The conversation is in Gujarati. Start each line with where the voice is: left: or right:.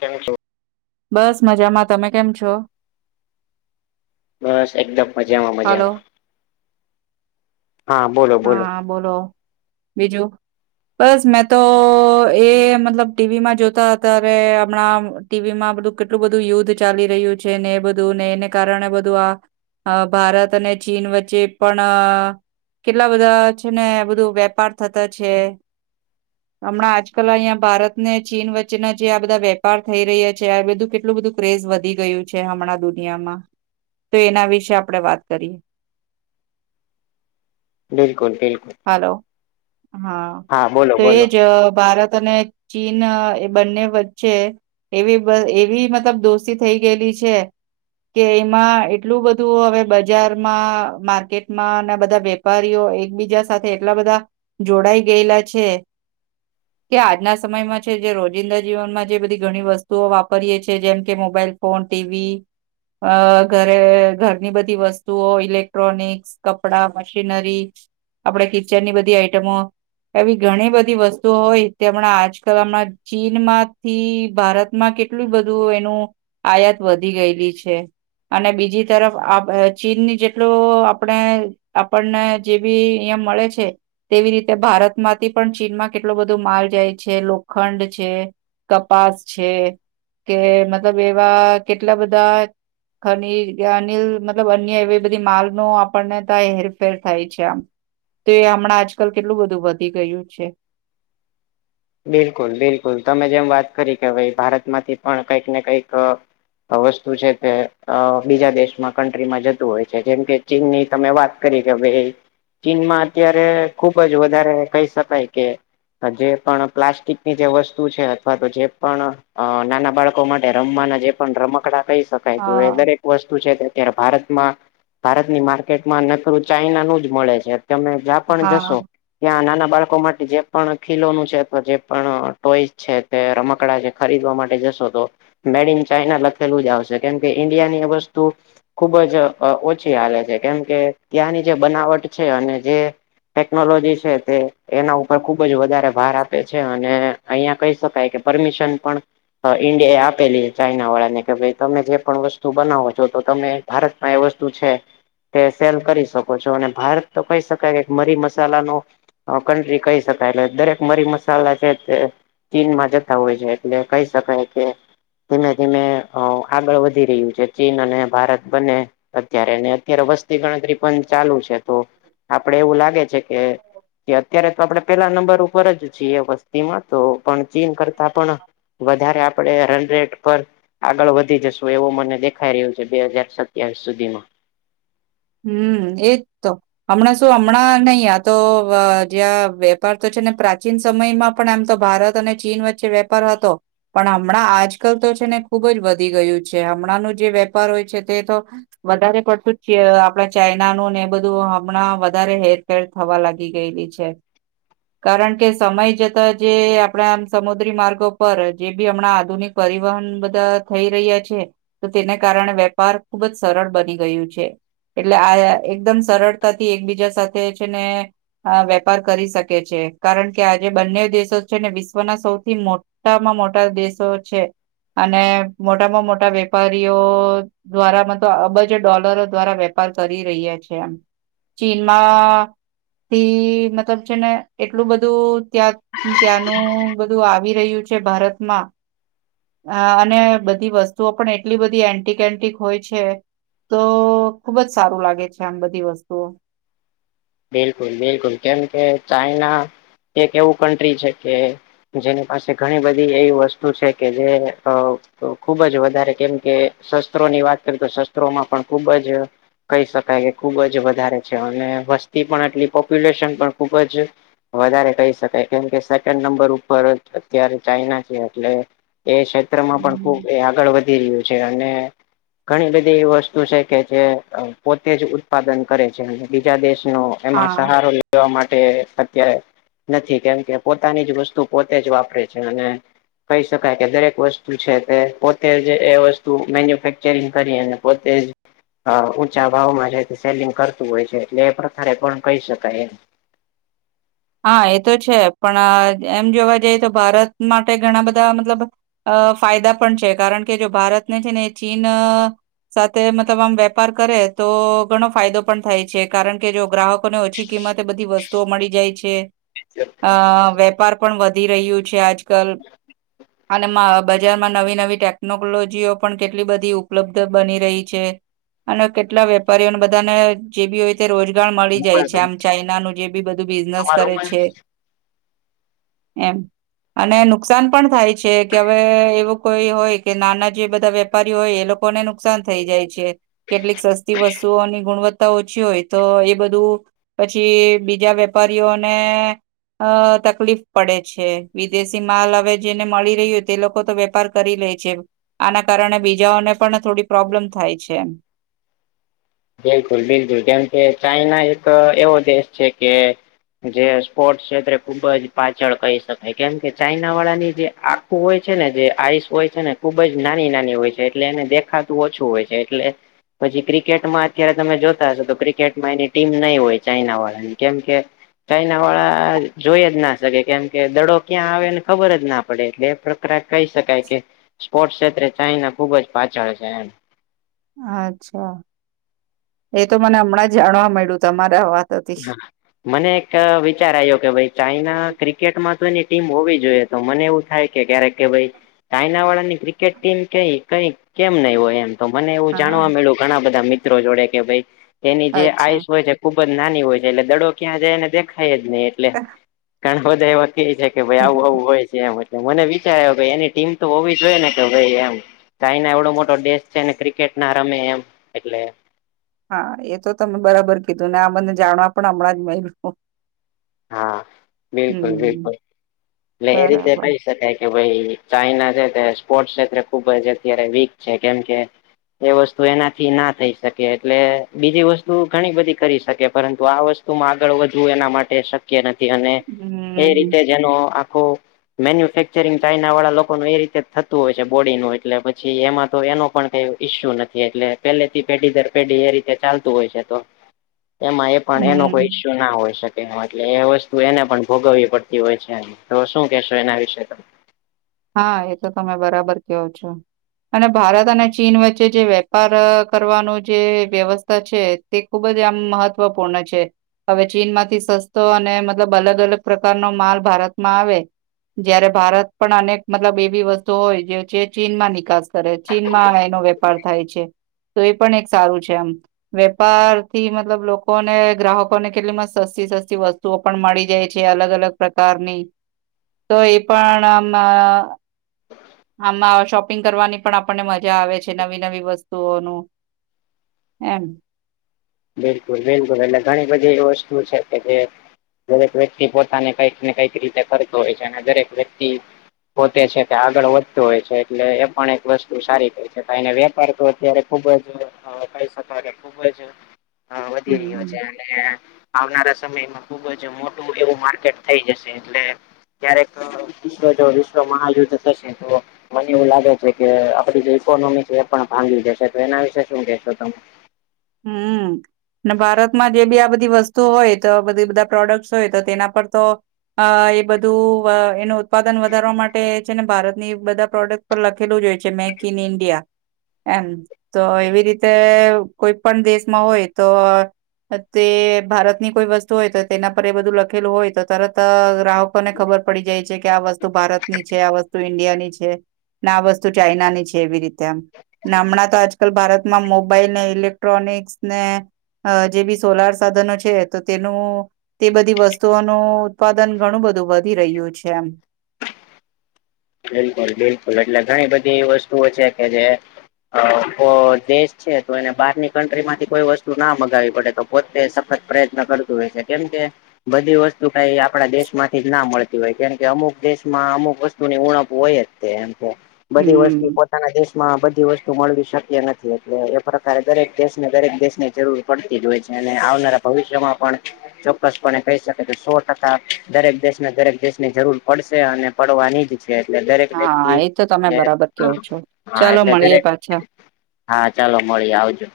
left: થેન્કીયુ
right: બસ મજામાં તમે કેમ છો
left: બસ એકદમ મજામાં
right: હાલો
left: મજામાં હા
right: હા બોલો બીજું બસ મેં તો એ મતલબ ટીવીમાં જોતા ત્યારે હમણા ટીવીમાં બધું કેટલું બધું યુદ્ધ ચાલી રહ્યું છે ને એ બધું ને એને કારણે બધું આ અ ભારત અને ચીન વચ્ચે પણ- - કેટલા બધા છે ને બધું વેપાર થતો છે. હમણાં આજકાલ અહં ભારત ને ચીન વચ્ચેના જે આ બધા વેપાર થઈ રહ્યા છે આ બધું કેટલું બધું- - ક્રેઝ વધી ગયું છે હમણાં દુનિયામાં તો એના વિશે આપડણે વાત કરીએ.
left: બિલકુલ બિલકુલ.
right: હલો હા
left: બોલો
right: તો
left: બોલો.
right: એ જ ભારત અને- - ચીન એ બંને વચ્ચે એવી બ એવી મતલબ દોસ્તી થઈ ગયેલી છે. કે એમાં એટલું બધું હવે બજારમાં માર્કેટમાં અને બધા વેપારીઓ એકબીજા સાથે એટલા બધા જોડાઈ ગયેલા છે. કે આજના સમયમાં છે જે રોજિંદા જીવનમાં જે બધી ઘણી વસ્તુઓ વાપરીએ છી જેમ કે મોબાઈલ ફોન ટીવી અ ઘરે ઘરની બધી વસ્તુઓ ઇલેક્ટ્રોનિક્સ કપડા મશીનરી આપડે કિચન ની બધી આઈટમો એવી ઘણી બધી વસ્તુઓ હોય તેમણાં આજકાલ હમણા ચીનમાંથી ભારતમાં કેટલું બધું એનુ આયાત વધી ગયેલી છે. અને બીજી તરફ ચીનની જેટલું આપણે આપણને જેવી અહિયાં મળે છે. તેવી રીતે ભારતમાંથી પણ ચીનમાં કેટલોું બધો માલ જાય છે લોખંડ છે કપાસ છે કે મતલબ એવા કેટલા બધા ખની અનિલ મતલબ અન્ય એવી બધી માલ ન આપણને ત હેરફેર થાય છે, આમ. તો એ હમણાં આજકાલ કેટલું બધું વધી ગયુ છે.
left: બિલકુલ બિલકુલ તમે જેમ વાત કરી કે ભાઈ ભારત માંથી પણ કઈક ને કઈક- - વસ્તુ છે તે બીજા દેશમાં કન્ટ્રીમાં જતું હોય છે જેમ કે ચિનની તમે વાત કરી કે ભાઈ ચીનમાં અત્યારે ખુબ જ વધારે કહી શકાય કે જે પણ પ્લાસ્ટિક ની જે વસ્તુ છે, અથવા તો જે પણ અ નાના બાળકો માટે રમવાના જે પણ રમકડા કહી શકાય તુ એ
right: હા
left: દરેક વસ્તુ છે કે અત્યારે ભારતમા ભારતની માર્કેટમાં નકરું ચાઈના નું જ મળે છે, તમે જ્યાં પણ
right: હા
left: જશો ત્યાં નાના બાળકો માટે જે પણ ખીલોનું છે. તો જે પણ ટોઈસ છે તે રમકડા છે ખરીદવા માટે જશો તો મેડ ઇન ચાઈના લખેલુ જ આવશે કેમ કે ઈન્ડિયાની વસ્તુ ખુબ જ ઓછી હાલે છે કેમ કે ત્યાંની જે બનાવટ છે, અને જે ટેકનોલોજી છે તે એના ઉપર ખુબ જ વધારે ભાર આપ આપ છે અને અહિયાં કહી શકાય કે પરમિશન પણ ઈન્ડિયા એ આપેલી છે ચાાઈના વાળા ને કે ભાઈ તમે જે પણ વસ્તુ બનાવો છો, તો તમે ભારતમાં એ વસ્તુ છે. તે સેલ કરી શકો છો, અને ભારત તો કહી શકાય મરી મસાલા નો કન્ટ્રી કહી શકાય એટલે દરેક મરી મસ્ત લા છે તે ચીનમાં જતા હોય છે, એટલે કહી શકાય કે ધીમે ધીમે આગળ વધી રહ્યું છે ચીન અને ભારત બને અત્યારે અત્યારે વસ્તી ગણતરી પણ ચાલુ છે, તો આપડે એવું લાગે છે, કે અત્યારે તો આપડે પેલા નંબર ઉપર જ છીએ એ વસ્તુ તો પણ ચીન કરતા પણ વધારે આપણે રન રટ પર આગળ વધી જશું એવો મને દેખાઈ રહ્યો છે બે હાજાર સત્યાવીસ સુધીમા
right: હમ એજ તો હમણાં શું હમણાં નહી આ તો જ્યાં વેપાર તો છે, ને પ્રાચીન સમયમા પણ એમ તો ભારત અને ચીન વચ્ચે વેપાર હતો. પણ હમણાં આજકાલ તો છેને, ખુબજ વધી ગયું છે હમણાંનું જે વેપાર હોય છે, તે તો વધારે પડતું જ છે. આપણા ચાઈના નું ને એ બધું હમણાં વધારે હેરફેર થવા લાગી ગયેલી છે. કારણ કે સમય જતા જે આપણા આમ સમુદ્રી માર્ગો પર જે બી હમણાં આધુનિક પરિવહન બધા થઈ રહ્યા છે. તો તેને કારણે વેપાર ખુબ જ સરળ બની ગયુ છે. એટલે આ એકદમ સરળતાથી એકબીજા સાથે છેને. આ વેપાર કરી શકે છે, કારણ કે આજે બંને દેશો છે ને વિશ્વના સૌથી મોટા ટામાં મોટા દેશો છે અને મોટામાં મોટા વેપારીઓ દ્વારા મત અબજો ડોલરો દ્વારા વેપાર કરી રહ્યા છે એમ ચીનમાં થી મતલબ છે ને એટલું બધું ત્યાં ત્યાંનું બધું આવી રહ્યું છે ભારતમાં અ અને બધી વસ્તુઓ પણ એટલી બધી એન્ટિક એન્ટિક હોય છે તો ખુબ જ સારું લાગે છે આમ બધી વસ્તુઓ
left: બિલકુલ બિલકુલ કેમ કે ચાઈના એક એવું કન્ટ્રી છે કે જેની પાસે ઘણી બધી એવી વસ્તુ છે કે જે તો ખુબ જ વધારે કેમ કે શસ્ત્રોની વાત કરીએ તો શસ્ત્રોમાં પણ ખુબ જ કહી શકાય કે ખુબ જ વધારે છે અને વસ્તી પણ એટલી પોપ્યુલેશન પણ ખૂબ જ વધારે કહી શકાય કેમકે સેકન્ડ નંબર ઉપર અત્યારે ચાઈના છે એટલે એ ક્ષેત્રમાં પણ ખૂબ
right: હમ.
left: એ આગળ વધી રહ્યું છે અને ઘણી બધી એવી વસ્તુ છે કે જે પોતે જ ઉત્પાદન કરે છે અને બીજા દેશ નો એમાં
right: હા
left: સહારો લેવા માટે અત્યારે નથી કેમ કે પોતાની જ વસ્તુ પોતે જ વાપરે છે અને કહી શકાય કે દરેક વસ્તુ છે તે પોતે જ એ વસ્તુ મેન્યુફેક્ચરિંગ કરીને પોતે જ ઊંચા ભાવમાં છે સેલિંગ કરતું હોય છે એટલે ધારે પણ કહી શકાય એમ
right: હા એ તો છે પણ એમ જોવા જઈએ તો ભારત માટે ઘણા બધા મતલબ અ ફાયદા પણ છે કારણ કે જો ભારતને છે ને ચીન સાથે મતલબ આમ વેપાર કરે તો ઘણો ફાયદો પણ થાય છે કારણ કે જો ગ્રાહક કોને ઓછી કિંમતે બધી વસ્તુઓ મળી જાય છે અ વેપાર પણ વધી રહ્યું છે આજ કલ અને બજારમાં નવી નવી ટેકનોલોજીઓ પણ કેટલી બધી ઉપલબ્ધ બની રહી છે અને કેટલા વેપારીઓને બધાને જે બી હોય તે રોજગાર મળી જાય છે આમ ચાઈનાનું જે બી બધું બિઝનેસ કરે
left: તમારું
right: છે એમ અને નુકસાન પણ થાય છે કે હવે એવું કોઈ હોય કે નાના જે બધા વ્ય વેપારી હોય એ લોકોને નુકસાન થઈ જાય છે કેટલીક સસ્તી વસ્તુઓની ગુણવત્ત તા ઓછી હોય તો એ બધું પછી બીજા વેપારીઓને અ તકલીફ પડે છે વિદેશી માલ હવે જેને મળી રહ્યો તે લોકો તો વેપાર કરી લેય છે આના કારણે બીજાઓને પણ થોડી પ્રોબ્લેમ થાય છે એમ
left: બિલકુલ બિલકુલ જેમ કે ચાઈના એક એવો દેશ છે કે જે સ્પોર્ટ્સ ક્ષેત્રે ખુબ જ પાછળ કહી શકાય કેમ કે ચાઈના વાળાની જે આ ખું હોય છે ને જે આયીસ હોય છે ને ખુબ જ નાની નાની હોય છે એટલે એને દેખાતું ઓછું હોય છે એટલે પછી ક્રિકેટમાં ક્યારે તમે જોતા હશો તો ક્રિકેટમાં એની ટીમ નહીં હોય ચાઈના વાળાની કેમ કે ચાઈના વાળા જોઈ જ ના શકે કેમ કે દડો ક્યાં આવેને ખબર જ ના પડે એટલે કહી શકાય કે સ્પોર્ટસ ક્ષેત્રે ચાઈના ખુબ જ પાછળ છે એમ
right: અચ્છા એતો મને હમણાં જાણવા મળ્યું તમારા વા
left: મને એક વિચાર આવ્યો કે ભાઈ ચાઈના ક્રિકેટમાં તો એની ટીમ હોવી જોઈએ તો મને એવું થાય કે ક્યારેક કે ભાઈ ચાઈના વાળા ની ક્રિકેટ ટીમ કઈ કઈ કેમ નહી હોય એમ તો મને એવું જાણવા
right: હા
left: મળ્યું ઘણા બધા મિત્રો જોડે કે ભાઈ એની જે
right: અચ્છા
left: આયુસ હોય છે ખુબ જ નાની હોય છે એટલે દડો ક્યાં જાયને દેખાય જ નહી એટલે [unintelligible] કે ભાઈ આવું આવું હોય છે એમ એટલે મને વિચાર એની ટીમ તો હોવી જ હોઈએ ને કે ભાઈ એમ ચાઈના એવડો મોટો દેશ છેને ક્રિકેટ ના રમે એમ એટલે
right: હા એ તો તમે બરાબર કીધું ને આ બને જાણવા પણ હમણાં જ મયલુ
left: હા બિલકુલ
right: હમ
left: બિલકુલ એટલે એ રીતે
right: બરાબર
left: કઈ કે ભાઈ ચાઈના છે તે સ્પોર્ટસ ક્ષેત્રે ખુબ જ અત્યારે વીક છે કેમકે એ વસ્તુ એનાથી ના થઈ શકે એટલે બીજી વસ્તુ ઘણી બધી કરી શકે પરંતુ આ વસ્તુ આગળ વધવું એના માટે શક્ય નથી અને એ
right: હમ
left: રીતે જેનો આખો
right: [inaudible]
left: મેન્યુફેક્ચરિંગ ચાઇના વાળા લોકોનું એ રીતે જ થતું હોય છે બોડીનુંું એટલે પછી એમાં તો એનો પણ કઈ ઈ્યુ નથી એટલે પેલેથી પેઢી દર પેઢી એ રીતે ચાલતું હોય છે તો એમાં પણ એનો કોઈ
right: હમ
left: ઈસ્યુ ના હોઈ શકે એટલે એ વસ્તુ એને પણ ભોગવવી પડતી હોય છે તો શું કેહેશો એના વિશે તો
right: હા એ તો તમે બરાબર કહો છો અને ભારત અને ચીન વચ્ચે જે વેપાર કરવાનું જે વ્યવસ્થા છે તે ખૂબ જ આમ મહત્ત્વપૂર્ણ છે હવે ચીન માંથી સસ્તો અને મતલબ અલગ અલગ પ્રકારનો માલ ભારતમાં આવે જયારે ભારત પણ અનેક મતલબ એવીી વસ્તુ હોય જે છે ચીનમાં નિકાસ કરે ચીનમાં એનો વેપાર થાય છે તો એ પણ એક સારું છે આમ વેપાર થી મતલબ લોકો ને ગ્રાહકોને કેટલીમાં સસ્તી સસ્તી વસ્તુ વતુઓ પણ મળી જાય છે અલગ અલગ પ્રકારની તો એ પણ આમાં હ [inaudible] આમાં શોપિંગ કરવાની પણ આપણને મજા આવે છે નવી નવી વસ્તુઓનું હમ
left: બિલકુલ બિલકુલ એટ ઘણી બધી એ વસ્તુ છે કે જે દરેક વ્યક્તિ પોતાને કઈક ને કઈક રીતે કરતો હોય છે અને દરેક વ્યક્તિ પોતે છે તે આગળ વધતું હોય છે એટલે એ પણ એક વસ્તુ સારી કહે છે વેપાર તો અત્યારે ખુબ જ કહી શકો કે ખુબ જ વધી રહ્યો છે
right: હમ
left: એ આવનારા સમયમાં ખુબ જ મોટું એવું માર્કેટ થઈ જશે એટલે ક્યારેક વિશ્વ જો વિશ્વ મહાયુદ્ધ થશે તો મને એવું લાગે છે કે આપડી જે ઇકોનોમી છે એ પણ ભાંગી જશે તો એના વિશે શું કેહેશો તમે
right: હમ અને ભારતમાં જે બી આ બધી વસ્તુ હોય તો બધી બધા પ્રોડક્ટ્સ હોય તો તેના પર તો અ એ બધું એનું ઉત્પાદન વધારવા માટે છે ને ભારત ની બધા પ્રોડક્ટ પર લખેલું જ હોય છે મેડીઇન ઇન્ડિયા એમ તો એવી રીતે કોઈ પણ દેશમાં હોય તો તે ભારત ની કોઈ વસ્તુ હોય તો તેના પર એ બધું લખેલું હોય તો તરત ગ્રાહક આપને ખબર પડી જાય છે કે આ વસ્તુ ભારત ની છે આ વસ્તુ ઈન્ડિયા ની છે આ વસ્તુ ચાાઈના ની છે એવી રીતે આમ હમણાં તો આજકાલ ભારતમાં મોબાઈલ ને ઇલેક ક્ટ્રોનિકસ ને જે બી સોલાર સાધનો છે તો તેનું તે બધી વસ્તુઓનું ઉત્પાદન ઘણું બધું વધી રહ્યું છે એમ
left: બિલકુલ બિલકુલ એટલે ઘણી બધી એવી વસ્તુઓ છે કે જે હ તો દેશ છે તો એને બહારની કન્ટ્રી માંથી કોઈ વસ્તુ ના મગાવવી પડે તો પોતે સફત પ્રયત્ન કરતું હોય છે કેમ કે બધી વસ્તુ કઈ આપણા દેશ માંથી જ ના મળતી હોય કેમ કે અમુક દેશમાં અમુક વસ્તુ તની ઉણપ હોય જ તે એમ કે બધી વસ્તુ
right: હમ
left: દેશ માં બધી વસ્તુ મળવી શક્ય નથી એટલે એ પ્રકારે દરેક દેશને દરેક દેશની જરૂર પડતી જ હોય છે અને આવનારા ભવિષ્યમાં પણ ચોક્કસપણે કહી શકે કે સો ટકા દરેક દેશને દરેક દેશની જરૂર પડશે અને પડવાની જ એટલે દરેક વ્યક્તિ
right: હા એ તો તમે બરાબર કહો છો
left: હા
right: ચાલો
left: એટલે
right: મળીએ
left: દરેક
right: પાછા
left: હા ચાલો મળીએ આવજો